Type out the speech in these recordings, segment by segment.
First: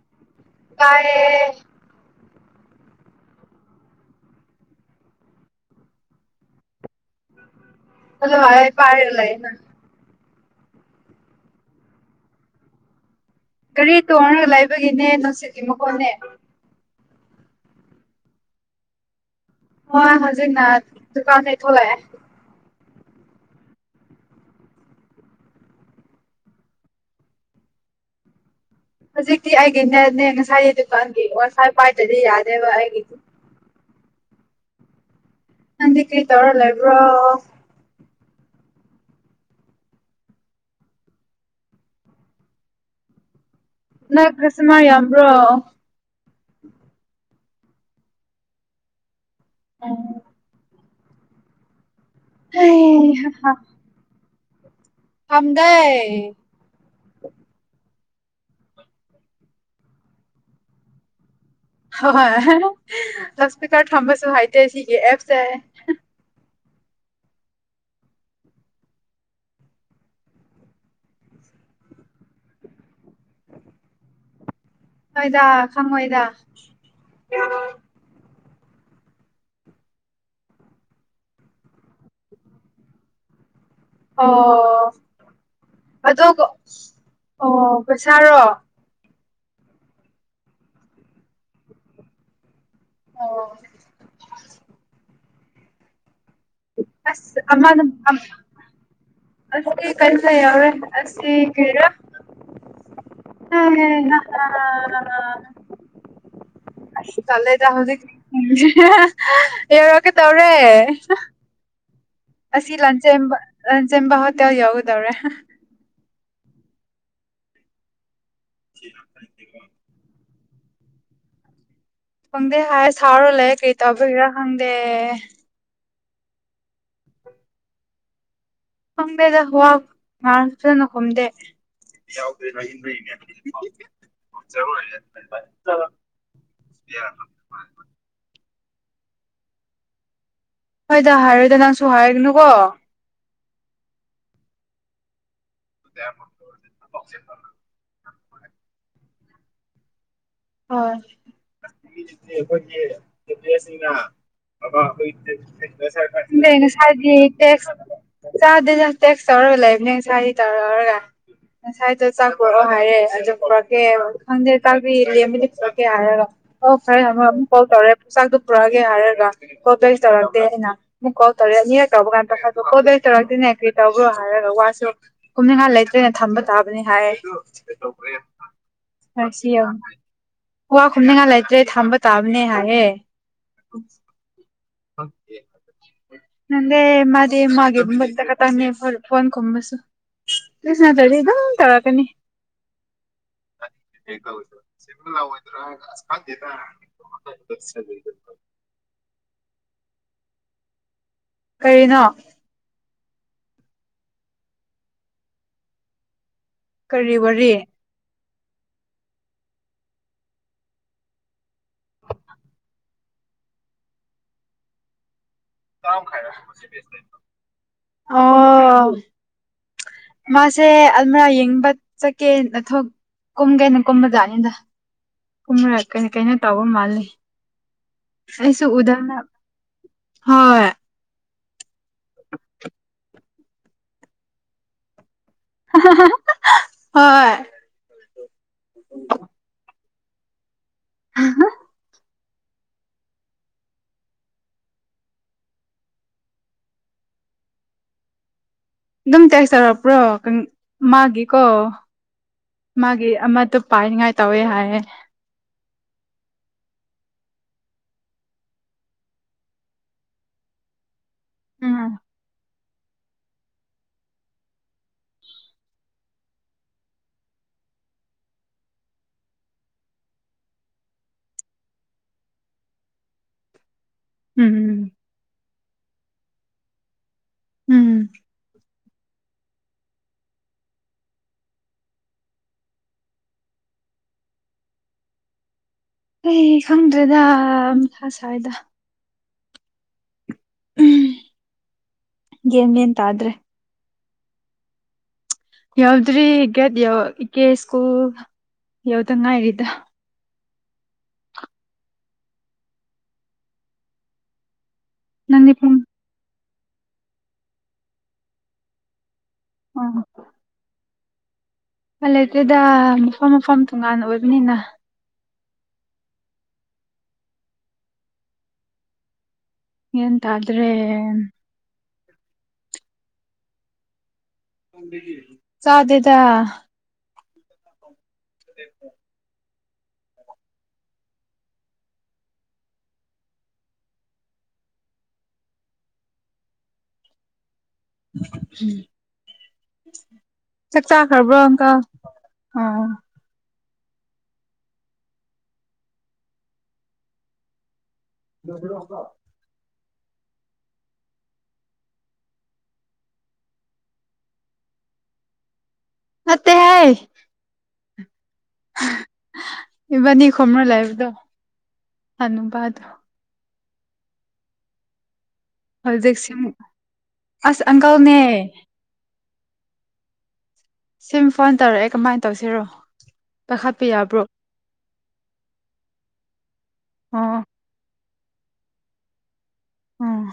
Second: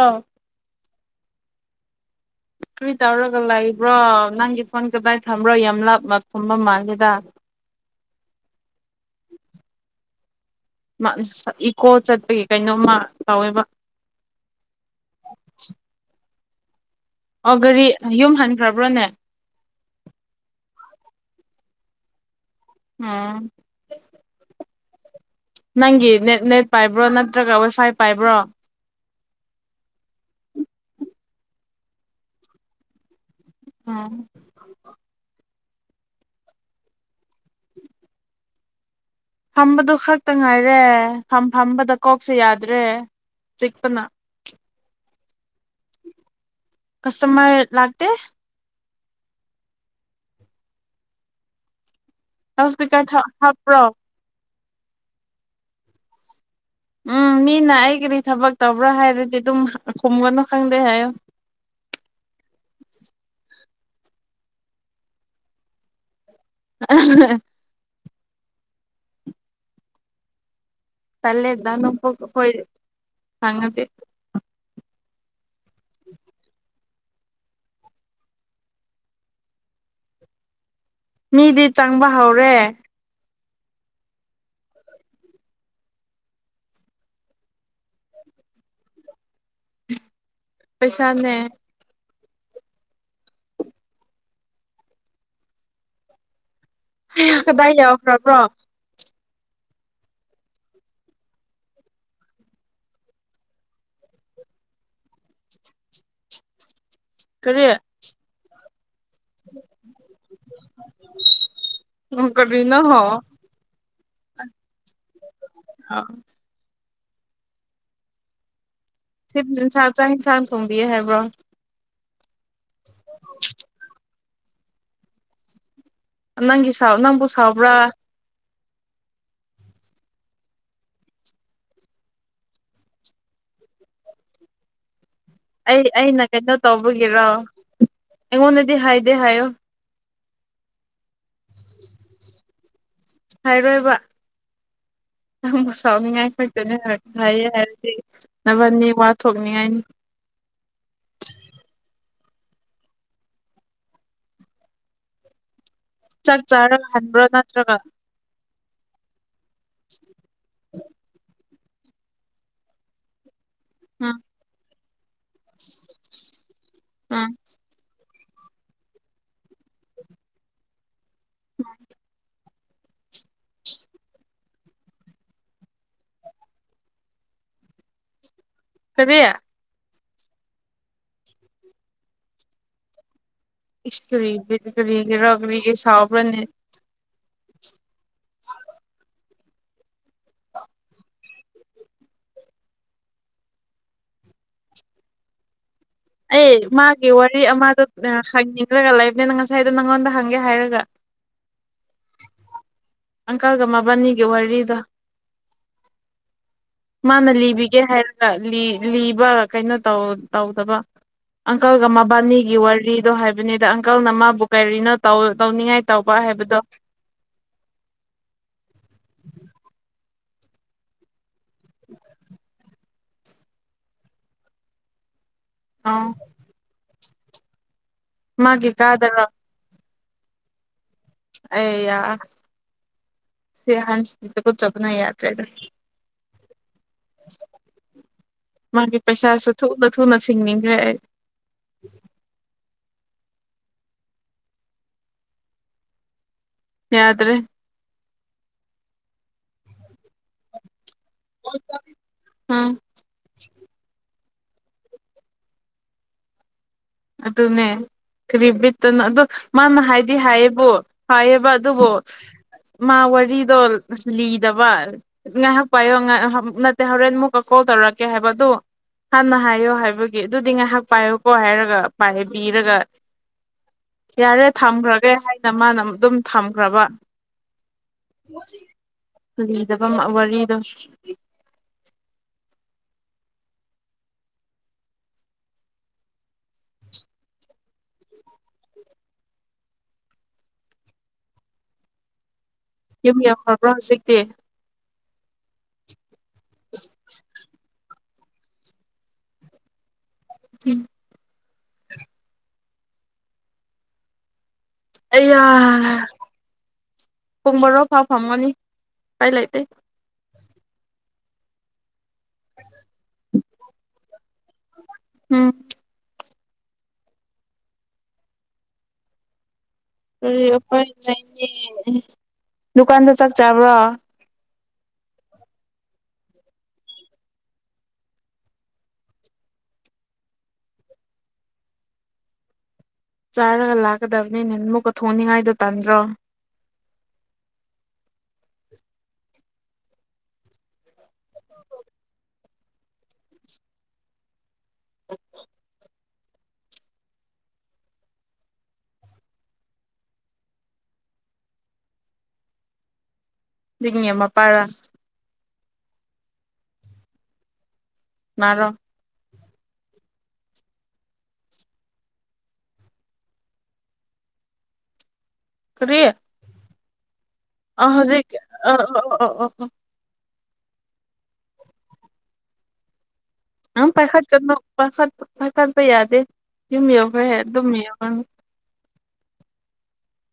ꯑꯥ ꯀꯥꯏꯦ ꯀꯔꯤ ꯇꯧꯔꯒ ꯂꯩꯕ꯭ꯔꯣ ꯅꯪꯒꯤ ꯐꯣꯟ ꯀꯗꯥꯏ ꯊꯝꯕ꯭ꯔꯣ ꯌꯥꯝ ꯂꯥꯞꯅ ꯊꯨꯝꯕ ꯃꯥꯜꯒꯦ [unintelligible] ꯏꯀꯣ ꯆꯠꯄꯒꯤ ꯀꯩꯅꯣꯝꯃ ꯇꯧꯋꯦꯕ ꯒꯥꯔꯤ ꯇꯣꯡꯉꯔꯒ ꯂꯩꯕꯒꯤꯅꯦ ꯅꯨꯡꯁꯤꯠꯀꯤ ꯃꯈꯣꯟꯅꯦ ꯑꯣ ꯒꯥꯔꯤ ꯌꯨꯝ ꯍꯟꯈ꯭ꯔꯕ꯭ꯔꯣꯅꯦ ꯍꯣꯏ ꯍꯧꯖꯤꯛ ꯅ ꯗꯨꯀꯥꯟ ꯊꯩ ꯊꯣꯛꯣꯂꯦ ꯑꯝ ꯅꯪꯒꯤ ꯅꯦꯠ ꯅꯦꯠ ꯄꯥꯏꯕ꯭ꯔꯣ ꯅꯠꯇ꯭ꯔꯒ ꯋꯥꯏꯐꯥꯏ ꯄꯥꯏꯕ꯭ꯔꯣ ꯍꯧꯖꯤꯛꯇꯤ ꯑꯩꯒꯤꯅꯅꯦ ꯉꯁꯥꯏꯒꯤ ꯗꯨꯀꯥꯟꯒꯤ ꯋꯥ ꯄꯥꯏꯠꯇꯗꯤ ꯌꯥꯗꯦꯕ ꯑꯩꯒꯤꯗꯤ ꯎꯝ ꯅꯗꯤ ꯀ꯭ꯔꯤ ꯇꯧꯔꯂ ꯏꯕ꯭ꯔꯣ ꯐꯝꯕꯗꯨ ꯈꯛꯇ ꯉꯥꯏꯔꯦ ꯐꯝ ꯐꯝꯕꯗ ꯀꯣꯛꯁꯦ ꯌꯥꯗ꯭ꯔꯦ ꯆꯤꯄꯅ ꯃꯥꯏ ꯌꯥ꯭ꯔꯣ ꯀꯁꯇꯃꯔ ꯂꯥꯛꯇ [unintelligible] ꯅꯄꯤꯀꯥꯏ ꯍꯥꯞꯄ꯭ꯔꯣ ꯐꯝꯗꯦ ꯎꯝ ꯃꯤꯅ ꯑꯩꯒꯤꯗꯤ ꯊꯕꯛ ꯇꯧꯕ꯭ꯔꯥ ꯍꯥꯏꯔꯗꯤ ꯑꯗꯨꯝ ꯈꯨꯝꯒꯅꯨ ꯈꯪꯗꯦ ꯍꯥꯏꯌꯨ ꯍꯣꯏ ꯀꯥꯔ ꯊꯝꯕꯁꯨ ꯍꯥꯏꯇꯦ ꯁꯤꯒꯤ ꯑꯦꯞꯁꯦ ꯑ ꯇꯂꯦ ꯗꯥꯥ ꯅꯣꯡꯄꯣꯛ ꯍꯣꯏ ꯈꯪꯉꯥꯗꯤ ꯍꯣꯏꯗ ꯈꯪꯉꯣꯏꯗ [unintelligible] ꯃꯤꯗꯤ ꯆꯪꯕ ꯍꯧꯔꯦ ꯑꯣ ꯑꯗꯨꯒ ꯑꯣ ꯄꯩꯁꯥꯔꯣ ꯄꯩꯁꯥꯅꯦ ꯑꯣ ꯑꯁ ꯀꯗꯥꯏ ꯌꯥꯎꯈ꯭ꯔꯕ꯭ꯔꯣ ꯑꯁ ꯀꯟꯂ ꯌꯥꯔꯦ ꯑꯁꯤ ꯀꯔꯤꯔꯥ [unintelligible] ꯀꯔꯤ ꯆꯠꯂꯦꯗ [unintelligible] ꯌꯧꯔ ꯀꯦ ꯇꯧꯔꯦ ꯑꯁꯤ ꯀꯔꯤꯅꯣ ꯂꯟꯆꯦꯟꯕ ꯖꯕꯥ ꯍꯥꯠꯇꯋꯥ ꯌꯥꯎꯗꯕ꯭ꯔꯦ ꯑ [unintelligible] ꯏꯟꯁꯥꯡ ꯊꯣꯝꯕꯤꯌꯦ ꯍꯥꯏꯕ꯭ꯔꯣ ꯈꯪꯗꯦ ꯍꯥꯏ ꯁꯥꯥꯎꯔ ꯂꯩ ꯀꯩ ꯇꯧꯕꯒꯤꯔ ꯈꯪꯗꯦ ꯅꯪꯒꯤ ꯁꯥꯎ ꯅꯪꯕꯨ ꯁꯥꯎꯕ꯭ꯔꯥ ꯈꯪꯗꯦꯗ ꯋꯥ ꯉꯥꯡꯉꯁꯨ ꯈꯨꯝꯗꯦ ꯑꯩ ꯑꯩꯅ ꯀꯩꯅꯣ ꯇꯧꯕꯒꯤꯔꯣ ꯑꯩꯉꯣꯟꯗ ꯍꯥꯏꯗꯦ ꯍꯥꯏꯌꯣ ꯍꯣꯏꯗ ꯍꯥꯏꯔꯣꯏꯗ ꯅꯪꯁꯨ ꯍꯥꯏꯒꯅꯨꯀꯣ ꯍꯥꯏꯔꯣꯏꯕ ꯌꯥꯝꯕꯨ ꯁꯥꯎꯅꯤꯡꯉꯥꯏ ꯈꯛꯇꯣꯏꯅꯦ ꯍꯥꯏꯌꯦ ꯍꯥꯏꯔꯁꯤ ꯅꯕꯟꯅꯤꯠ ꯊꯣꯛꯅꯤꯡꯉꯥꯏꯅꯤ [unintelligible] ꯆꯥꯛ ꯆꯥꯔꯒ ꯍꯟꯕ꯭ꯔꯣ ꯉꯁꯥꯗꯤ ꯇꯦꯛꯁ ꯅꯠꯇ꯭ꯔꯒ ꯆꯥꯗ ꯇꯦꯛꯁ ꯇꯧꯔꯒ ꯂꯩꯕꯅꯦ ꯉꯁꯥꯗꯤ ꯇꯧꯔ ꯂꯧꯔꯒ ꯉꯁꯥꯏꯗ ꯆꯥꯛꯄꯣꯔꯛꯑꯣ ꯍꯥꯏꯔꯦ ꯑꯗꯨ ꯎꯝ ꯈꯪꯗꯦ ꯇꯕꯤ [unintelligible] ꯆꯥꯛꯇꯣ ꯎꯝ ꯄꯨꯔꯛꯑꯒꯦ ꯍꯥꯏꯔꯒ [unintelligible] ꯇꯧꯔꯛꯇꯦ ꯍꯥꯏꯅ ꯃ ꯀꯧꯔꯦꯅꯤꯍ ꯇꯕꯒꯥꯟ ꯣꯗ ꯇꯔꯛꯗꯗꯤꯅꯦ ꯀ ꯇꯕ ꯍꯥꯏꯔꯒ ꯋꯥ ꯀꯨꯝꯅꯤꯡꯍꯥꯟ ꯂꯩꯇ꯭ꯔꯦꯅ ꯊꯝꯕ ꯇꯥꯕꯅꯤ ꯍꯥꯏ ꯀꯔꯤ ꯐꯁꯤ ꯋꯥ ꯈꯨꯝꯅꯤꯡꯉꯥꯏ ꯂꯩꯇ꯭ꯔꯦ ꯊꯝꯕ ꯇꯥꯕꯅꯦ ꯍꯥꯏꯌꯦꯦ ꯏꯁ ꯀꯔꯤꯕ ꯀꯔꯤ ꯔꯒꯕꯤꯒꯤ ꯁꯥꯕꯕꯅꯦ ꯃꯥꯒꯤꯦ ꯐ ꯐꯣꯟ ꯀꯨꯝꯕꯁꯨꯁꯅꯠꯇ꯭ꯔꯗꯤꯝ ꯇꯧꯔꯛꯀꯅꯤ ꯁꯤ ꯍꯣꯏꯗ꯭ꯔꯥ ꯑꯩ ꯃꯥꯒꯤ ꯋꯥꯔꯤ ꯑꯃꯗꯣ ꯍꯪꯅꯤꯡꯈ꯭ꯔꯒ ꯂꯩꯕꯅꯤꯅ ꯉꯁꯥꯏꯗꯣ ꯅꯪꯉꯣꯟꯗ ꯍꯪꯒꯦ ꯍꯥꯏꯔꯒ ꯀꯅꯣ ꯑꯪꯀꯜꯒ ꯃꯕꯥꯅꯤꯒꯤ ꯋꯥꯔꯤꯗ ꯀꯔꯤ ꯃꯥꯅ ꯂꯤ ꯋꯥꯔꯤ ꯏꯕꯒꯦ ꯍꯥꯏ ꯂꯤꯕ ꯀꯩꯅꯣ ꯇꯧꯗꯕ ꯑꯪꯀꯜꯒ ꯃꯕꯥꯅꯤꯒꯤ ꯋꯥꯔꯤꯗꯣ ꯍꯥꯏꯕꯅꯤꯗ ꯑꯪꯀꯜꯅ ꯃꯥꯕꯨ ꯀꯔꯤꯅꯣ ꯇꯧ ꯇꯧꯅꯤꯡꯉꯥꯏ ꯇꯧꯕ ꯍꯥꯏꯕꯗꯣ ꯑꯣ ꯃꯥꯁꯦ ꯑꯜꯃꯔꯥ ꯌꯦꯡꯕ ꯆꯠꯀꯦ ꯅꯊ ꯀꯨꯝ ꯀꯩꯅꯣ ꯀꯨꯝꯕꯖꯥꯠꯅꯤꯗ ꯀꯨꯝꯅꯛ ꯑ ꯀꯅꯤ ꯀꯩꯅꯣ ꯇꯧꯕ ꯃꯥꯜꯜꯂꯤꯦ ꯃꯥꯒꯤ ꯀꯥꯗ ꯍꯣꯏ ꯑ ꯌꯥ ꯁꯤꯍꯥꯟꯁꯤꯗ ꯆꯕꯅ ꯌꯥꯔ ꯆ ꯑ ꯃꯥꯒꯤ ꯄꯩꯁꯥꯁꯨ ꯊ ꯊꯅꯁꯤꯡꯅꯤ ꯑ ꯌꯥꯗ꯭ꯔꯦ ꯑꯗꯨꯝ ꯆꯦꯛꯁ ꯇꯔꯛ ꯄꯨ꯭ꯔꯣ ꯃꯥꯒꯤꯀꯣ ꯎꯝ ꯃꯥꯒꯤ ꯑꯃꯠꯇ ꯄꯥꯏꯅꯤꯉꯥꯏ ꯇꯧꯋꯦ ꯍꯥꯏꯦ ꯑꯗꯨꯅꯦ ꯀꯔꯤ ꯠꯇꯅ ꯑꯗꯣ ꯃꯥꯅ ꯍꯥꯏꯗꯤ ꯍꯥꯏꯌꯦꯕꯣ ꯍ ꯑꯦꯕ ꯎꯝ ꯑꯗꯨꯕꯨꯣ ꯃꯥ ꯋꯥꯔꯤꯗꯣ ꯂꯤꯗꯕ ꯉꯥꯏꯍꯥꯛ ꯄꯥꯏꯌꯣ ꯅꯠꯇꯦ ꯍꯣꯔꯦꯟ ꯃꯨꯛꯀ ꯀꯣꯜ ꯇꯧꯔꯛꯀꯦ ꯍꯥꯏꯕꯗ ꯍꯥꯟꯅ ꯍꯥꯏꯌꯣ ꯍꯥꯏꯕꯒꯤ ꯑꯗꯨꯗꯤ ꯉꯥꯏꯍꯥꯛ ꯄꯥꯏꯌꯣꯀꯣ ꯍꯥꯏꯔꯒ ꯄꯕꯤꯔꯒ ꯌꯥꯔꯦ ꯎꯝ ꯊꯝꯈ꯭ꯔꯒꯦ ꯍꯥꯏ ꯅ ꯃꯥꯅ ꯑꯗꯨꯝ ꯊꯝꯈ꯭ꯔꯕ ꯎꯝ ꯃꯥ ꯂꯤꯗꯕ ꯋꯥꯔꯤꯗꯣ ꯑꯩ ꯈꯪꯗ꯭ꯔꯦꯗ ꯊ ꯁ꯭ꯋꯥꯏꯗ ꯒ꯭ꯌꯥꯟ ꯃꯦꯟ ꯌ ꯇꯥꯗ꯭ꯔꯦ ꯌꯥꯝ ꯐꯕ꯭ꯔ ꯍꯧꯖꯤꯦ ꯇ ꯌꯥꯎ ꯇ꯭ꯔꯤꯒꯦꯠꯣ ꯏ ꯀꯦ ꯏꯁ꯭ꯀꯨꯜ ꯌꯎꯗ ꯉ ꯍꯥꯏꯗ ꯎꯝ ꯑꯌꯥ ꯅꯪꯗꯤ ꯄꯨꯡ ꯄꯨꯡ ꯃꯔꯣꯛ ꯐꯥꯎ ꯐꯝꯒꯅꯤ ꯀꯥꯏ ꯂꯥꯏꯇ ꯑ ꯐꯂꯦ ꯑꯗꯨꯗ ꯃꯐꯝ ꯃꯐꯝ ꯇꯣꯉꯥꯟꯅ ꯑꯣꯏꯕꯅꯤꯅ ꯎꯝ ꯒ꯭ꯌꯥꯟ ꯀꯣꯏ ꯇꯥꯗ꯭ꯔꯦ ꯑꯩꯈꯣꯏꯥꯏꯅꯦ ꯗꯨꯀꯥꯟꯗ ꯆꯥꯛ ꯆꯥꯕ꯭ꯔꯥ ꯁꯥꯗꯦꯗ ꯣ ꯆꯥꯔꯒ ꯂꯥꯛꯀꯗꯕꯅꯤ ꯅ ꯑꯃꯨꯛꯀ ꯊꯣꯡꯅꯤꯡꯉꯥꯏꯗꯨ ꯇꯥꯟꯗ꯭ꯔꯣ ꯆꯠꯆꯥ ꯈꯕ꯭ꯔꯣꯪꯀ ꯑꯥ [unintelligible] ꯂꯁ ꯂꯀ ꯂꯤꯡ ꯃꯄꯥꯔꯁ ꯑꯠꯇ ꯍꯥꯏ ꯃꯔꯔꯣ ꯏꯕꯥꯅꯤ ꯈꯅ ꯂꯥꯏꯕꯗꯣ ꯍꯅꯕꯗꯨ ꯑꯗꯨꯗꯁꯤ ꯑꯣꯏꯖꯤ ꯑꯩ ꯑ ꯑ ꯎ ꯁꯤꯃ ꯐꯣꯟ ꯇꯧꯔꯛꯑꯦ ꯀꯃꯥꯏꯅ ꯇꯧꯁꯤꯔꯣ ꯑ ꯄꯥꯏꯈꯠꯄ ꯌꯥꯕ꯭ꯔꯣ ꯄꯥꯏꯈꯠ ꯀꯅꯨ ꯄꯥꯏꯈꯠꯄ ꯌꯥꯗꯦ ꯌꯨꯝꯃꯤꯎꯈ꯭ꯔ ꯍꯦ ꯑꯣ ꯑꯗꯨꯝ ꯑꯝ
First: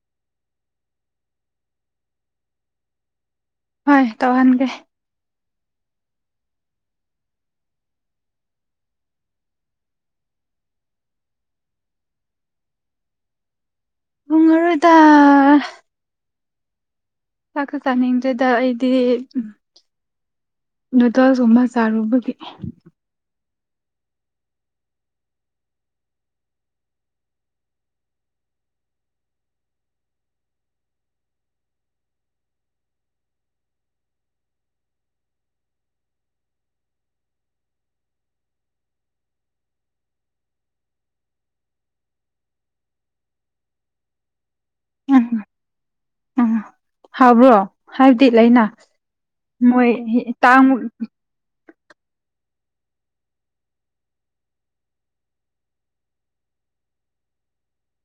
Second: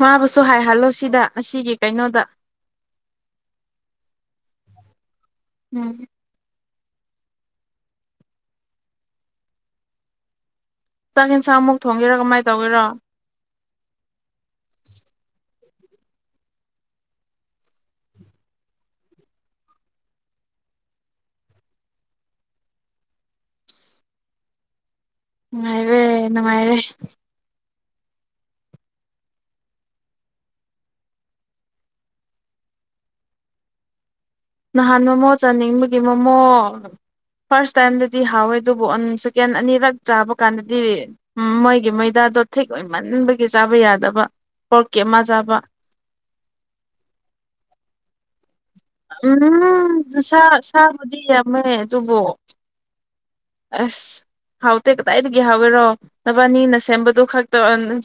ꯃꯥꯕꯨꯁꯨ ꯍꯥꯏꯍꯜꯂꯣ ꯁꯤꯗ ꯑꯁꯤꯒꯤ ꯀꯩꯅꯣꯗ ꯍꯣꯏ ꯇꯧꯍꯟꯒꯦ ꯑꯝ ꯆꯥꯛ ꯌꯦꯟꯁꯥꯡꯃꯨꯛ ꯊꯣꯡꯒꯦꯔꯥ ꯀꯃꯥꯏꯅ ꯇꯧꯒꯦꯔꯣ ꯨꯊꯣꯡꯉꯔꯣꯏꯗ ꯆꯥꯛꯀ ꯆꯥꯅꯤꯡꯗꯗ ꯑꯩꯗꯤ ꯅꯨꯗꯜꯁꯀꯨꯝꯕ ꯆꯥꯔꯨꯕꯒꯤ ꯉꯅꯨꯡꯥꯏꯔꯦ ꯅꯨꯡꯉꯥꯏꯔꯦ ꯅꯍꯥꯟ ꯃꯣꯃꯣ ꯆꯥꯅꯤꯡꯕꯒꯤ ꯃꯣꯃꯣ ꯐꯥꯔꯁ ꯇꯥꯏꯝꯗꯗꯤ ꯍꯥꯎꯋꯦ ꯑꯗꯨꯕꯨ ꯁꯦꯀꯦꯟ ꯑꯅꯤꯔꯛ ꯆꯥꯕ ꯀꯥꯟꯗꯗꯤ ꯃꯣꯏꯒꯤ ꯃꯣꯏꯗꯥꯗꯣ ꯊꯤꯛ ꯑꯣꯏꯃꯟꯕꯒꯤ ꯆꯥꯕ ꯌꯥꯗꯕ ꯑꯣꯀꯦꯃꯖꯕ ꯍꯧꯕ꯭ꯔꯣ ꯍꯥꯏꯕꯗꯤ ꯂꯩꯅꯥ ꯎꯝ ꯁꯥ ꯁꯥꯕꯗꯤ ꯌꯥꯝꯃꯦ ꯇꯨꯕꯣ ꯑꯁ ꯍꯥꯎꯇꯦ ꯀꯗꯥꯏꯗꯒꯤ ꯍꯥꯎꯋꯦꯔꯣ ꯅꯕꯥꯅꯤꯅ ꯁꯦꯝꯕꯗꯨ ꯈꯛꯇ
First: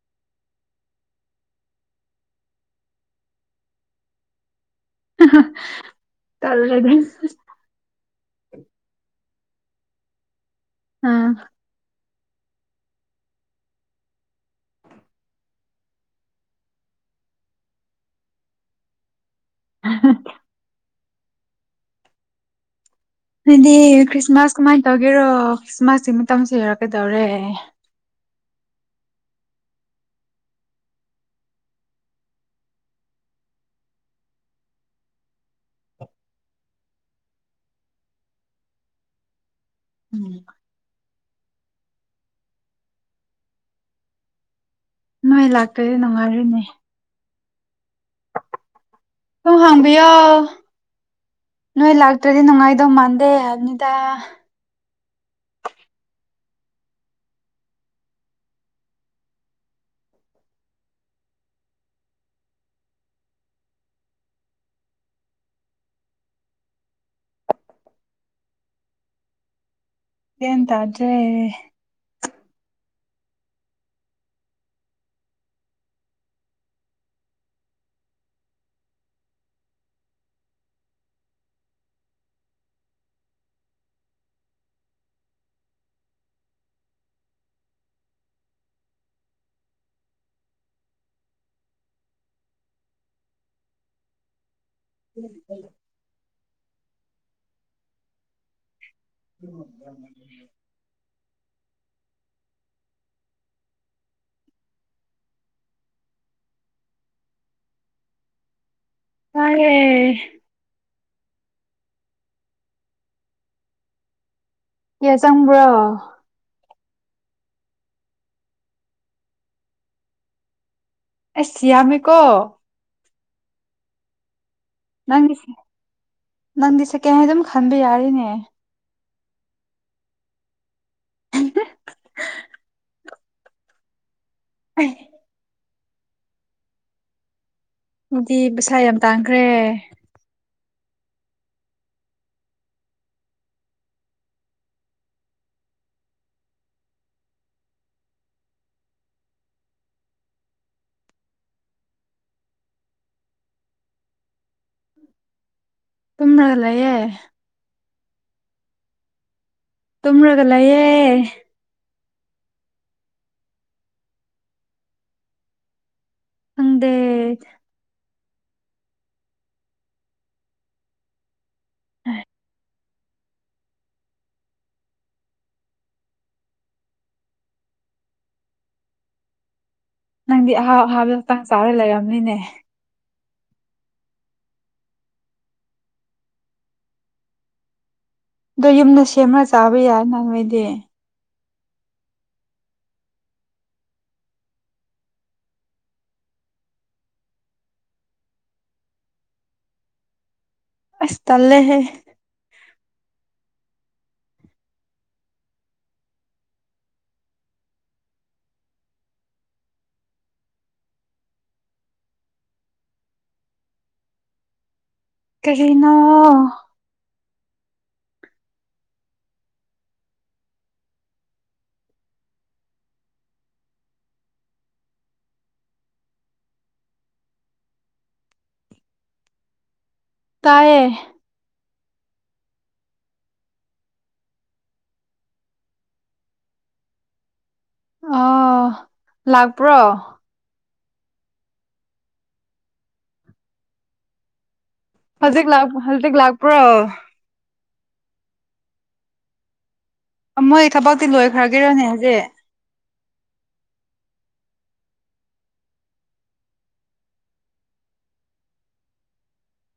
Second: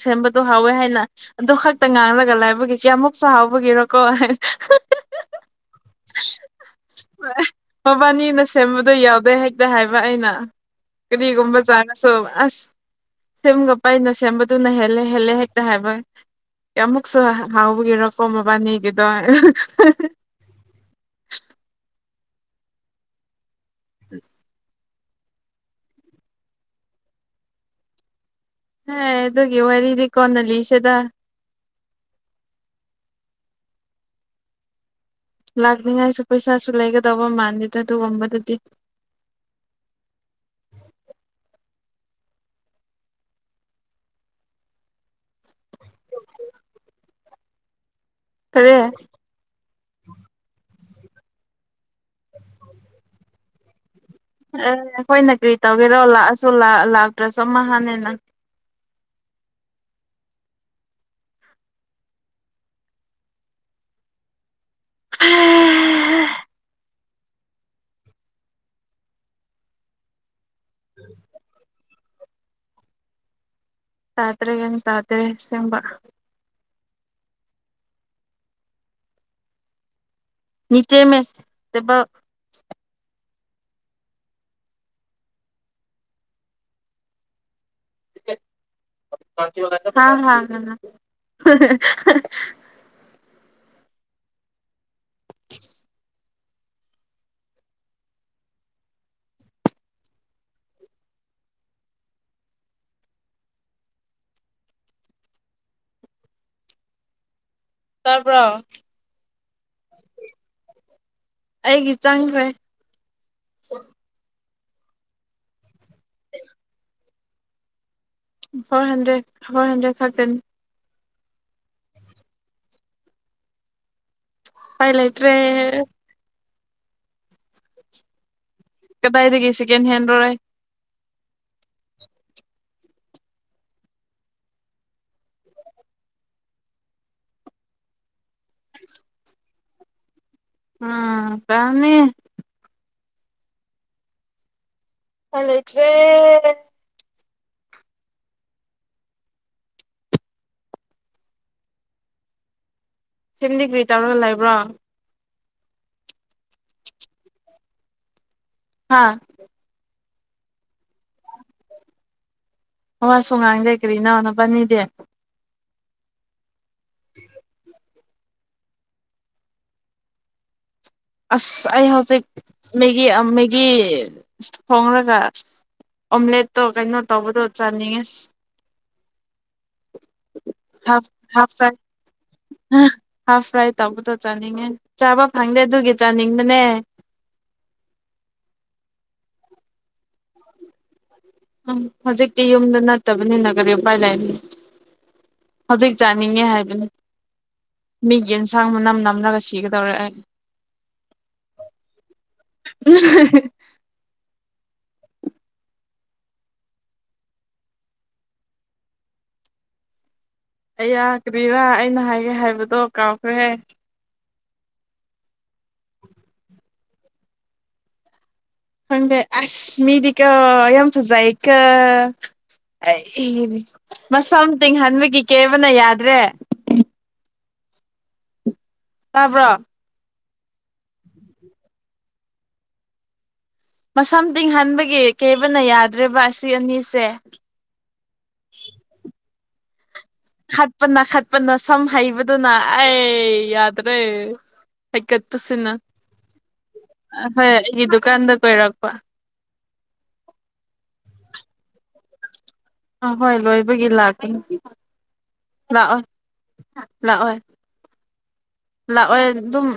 ꯁꯦꯝꯕꯗ ꯍꯥꯎꯋꯦ ꯍꯥꯏꯅ ꯑꯗꯨ ꯈꯛꯇ ꯉꯥꯡꯂꯒ ꯂꯥꯏꯕꯒꯦ ꯀꯌꯥꯃꯨꯛꯁꯨ ꯍꯥꯎꯕꯒꯤꯔꯣꯀꯣ ꯇꯜꯂꯦꯗ ꯃꯕꯥꯅꯤꯅ ꯁꯦꯝꯕꯗꯣ ꯌꯥꯎꯗꯦ ꯍꯥꯏ ꯗ ꯍꯥꯏꯕ ꯑꯩꯅ ꯑꯣ [unintelligible] ꯑ ꯀꯔꯤꯒꯨꯝꯕ ꯆꯥ ꯁꯣ ꯑꯁ ꯁꯦꯝꯒ ꯄꯩꯅ ꯁꯦꯝꯕꯗꯨꯅ ꯍꯦꯜꯂꯦ ꯍꯦꯜꯂꯦ ꯍꯦꯛꯇ ꯍꯥꯏꯕ ꯑꯃꯨꯛꯁꯨ ꯍꯥꯎꯈꯤꯔꯣꯀꯣ ꯃꯕꯥꯅꯤꯒꯤꯗꯣ [unintelligible] [inaudible] ꯑꯗꯨꯗꯤ ꯈꯔꯤꯁꯃꯥꯁ ꯀꯃꯥꯥꯏ ꯇꯧꯒꯦꯔꯣ ꯈ꯭ꯔꯤꯁꯃꯥꯁꯁꯤ ꯃꯇꯝꯁꯨ ꯍꯔꯛꯀꯗꯧꯔꯦ ꯍꯥꯏ ꯑꯗꯨꯒꯤ ꯋꯥꯔꯤꯗꯤ ꯀꯣꯟꯅꯜꯂꯤꯁꯤꯗ ꯂꯥꯛꯅꯤꯡꯉꯥꯏꯁꯨ ꯄꯩꯁꯥꯁꯨ ꯂꯩꯒꯗꯧꯕ ꯃꯥꯟꯗꯦꯗ ꯑꯗꯨꯒꯨꯝꯕꯗꯨꯗꯤ ꯎꯝ ꯅꯣꯏ ꯂꯥꯛꯄꯗꯤ ꯅꯨꯡꯉꯥꯏꯔꯤꯅꯦ ꯀꯔꯤ ꯑꯗꯨꯝ ꯍꯥꯡꯕꯤꯌꯣ ꯅꯣꯏ ꯂꯥꯛꯇ꯭ꯔꯗꯤ ꯅꯨꯡꯉꯥꯏꯗꯧ ꯃꯥꯟꯗꯦ ꯍꯥꯏꯕꯅꯤꯗ ꯑꯦ ꯑꯩꯈꯣꯏꯅ ꯀꯔꯤ ꯇꯧꯒꯦꯔꯣ ꯂꯥꯛꯑꯁꯨ ꯂꯥꯛꯇ꯭ꯔꯁꯨ ꯑꯃ ꯍꯥꯟꯅꯦ ꯅꯪ [unintelligible] ꯒꯌꯦꯟ ꯇꯥꯗ꯭ꯔꯦ ꯇꯥꯇꯔꯦꯒꯅꯤ ꯇꯥꯇꯔꯦ ꯁꯤꯝꯕ ꯅꯤꯆꯦ ꯃꯦ ꯍꯥ ꯍꯥ [inaudible] [inaudible] ꯇꯥꯕꯔꯣ ꯇꯥꯏꯌꯦ ꯑꯩꯒꯤ ꯆꯪꯈ꯭ꯔꯦ ꯀꯌꯥ ꯆꯪꯕ꯭ꯔꯣ [unintelligible] four hundred four hundred thirteen ꯑꯦ ꯁꯤꯌꯥꯃꯤ ꯀꯣ ꯐꯥꯏ ꯂꯥꯏꯇ꯭ꯔꯦ ꯅꯪꯒꯤ ꯅꯪꯗꯤ ꯁꯦ [unintelligible] ꯑꯗꯨꯝ ꯈꯟꯕ ꯌꯥꯔꯤꯅꯦ ꯀꯗꯥꯏꯗꯒꯦꯁꯤꯀꯦꯟ ꯍꯦꯟ ꯔꯣꯦ ꯎ ꯑꯗꯨꯗꯤ ꯄꯩꯁꯥ ꯌꯥꯝ ꯇꯥꯡꯈ꯭ꯔꯦ ꯎꯝ ꯇꯧꯔꯝꯅꯤ ꯑꯆ ꯁꯦꯝꯗꯤ ꯀꯔꯤ ꯇꯧꯔꯒ ꯂꯩꯕ꯭ꯔꯣ ꯇꯨꯝꯗꯅꯂꯩꯌꯦ ꯍꯥꯥ ꯇꯨꯝꯔꯒ ꯂꯩꯌꯦ ꯋꯥꯁꯨ ꯉꯥꯡꯗꯦ ꯀꯔꯤꯅꯣ ꯅꯥꯕꯥꯟꯅꯤꯗꯤ ꯍꯪꯗꯦ ꯑꯁ ꯑꯩꯥ ꯍꯧꯖꯤꯛ ꯃꯦꯒꯤ ꯃꯦꯒꯤ ꯊꯣꯡꯡꯂꯒ ꯑꯣꯝꯂꯦꯠꯇꯣ ꯀꯩꯅꯣ ꯇꯧꯕꯗꯣ ꯆꯥꯅꯤꯡꯉꯁ ꯅꯪꯗꯤ ꯑꯍꯥꯎ ꯍꯥꯐ ꯑꯍꯥꯕꯥꯇꯥꯪ ꯍꯥꯐ ꯐ꯭ꯔꯥꯏ ꯆꯥꯔ ꯂꯩꯔꯝꯅꯤꯅꯦ ꯍꯥꯐ ꯐ꯭ꯔꯥꯏ ꯇꯧꯕꯗꯣ ꯆꯥꯅꯤꯡꯉꯦ ꯆꯥꯕ ꯐꯪꯗꯦ ꯑꯗꯨꯒꯤ ꯆꯥꯅꯤꯡꯕꯅꯦ ꯑꯗꯣ ꯌꯨꯝꯗ ꯁꯦꯝꯃꯒ ꯆꯥꯕ ꯌꯥꯏꯅ ꯅꯣꯏꯗꯤ ꯎꯝ ꯍꯧꯖꯤꯛꯇꯤ ꯌꯨꯝꯗ ꯅꯠꯇꯕꯅꯤꯅ ꯀꯔꯤ ꯎꯄꯥꯏ ꯂꯥꯏꯕꯤ ꯍꯧꯖꯤꯛ ꯆꯥꯅꯤꯡꯉꯦ ꯍꯥꯏꯕꯅꯤ ꯃꯤ ꯌꯦꯟꯁꯥꯡ ꯃꯅꯝ ꯅꯝꯂꯒ ꯁꯤꯒꯗꯧꯔ ꯑꯁꯇꯥꯂꯦꯍꯦ ꯎꯝ ꯑꯩ ꯌꯥꯒ꯭ꯔꯤꯔꯥ ꯑꯩꯅ ꯍꯥꯏꯒꯦ ꯍꯥꯏꯕꯗꯣ ꯀꯥꯎꯈ꯭ꯔꯦ ꯀꯔꯤꯅꯥ ꯈꯪꯗꯦ ꯑꯁ ꯃꯤꯗꯤ ꯀꯣ ꯌꯥꯝ ꯐꯖꯩꯀꯣ ꯑꯩ ꯃꯁꯝ ꯇꯤꯡꯍꯟꯕꯒꯤ ꯀꯦꯕꯅ ꯌꯥꯗ꯭ꯔꯦ ꯇꯥꯕ꯭ꯔꯣ ꯇꯌꯦ ꯃꯁꯝ ꯇꯤꯡꯍꯟꯕꯒꯤ ꯀꯩꯕꯅ ꯌꯥꯗ꯭ꯔꯦꯕ ꯑꯁꯤ ꯑꯅꯤꯁꯦ ꯑꯥ ꯂꯥꯛꯄ꯭ꯔꯣ ꯈꯠꯄꯅ ꯈꯠꯄꯅ ꯁꯝ ꯍꯩꯕꯗꯨꯅ ꯑꯩ ꯌꯥꯗ꯭ꯔꯦ ꯍꯧꯖꯤꯛ ꯂꯥꯛ ꯍꯥꯏꯀꯠꯄꯁꯤꯅ ꯍꯧꯖꯤꯛ ꯂꯥꯛꯄ꯭ꯔꯣ ꯒꯤ ꯗꯨꯀꯥꯟꯗ ꯀꯣꯏꯔꯛꯄ ꯃꯣꯏ ꯊꯕꯛꯇꯤ ꯂꯣꯏꯈ꯭ꯔꯒꯤꯔꯅꯦ ꯍꯧꯖꯤꯛ ꯑꯍꯣꯏ ꯂꯣꯏꯕꯒꯤ ꯂꯥꯛꯄꯥꯅꯦ ꯂꯥꯛꯑꯣꯏ ꯂꯥꯛꯑꯣꯏ ꯂꯥꯛꯑꯣꯏ ꯑꯗꯨꯝ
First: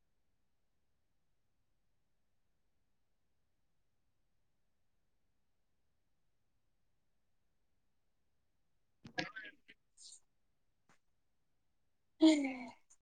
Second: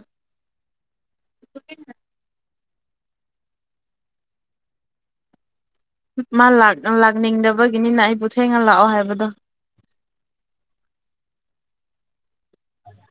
[unintelligible] ꯃꯥ ꯂꯥꯛꯅꯤꯡꯗꯕꯒꯤꯅꯤꯅ ꯑꯩꯕꯨ ꯊꯦꯡꯅ ꯂꯥꯛꯑꯣ ꯍꯥꯏꯕꯗꯣ [unintelligible]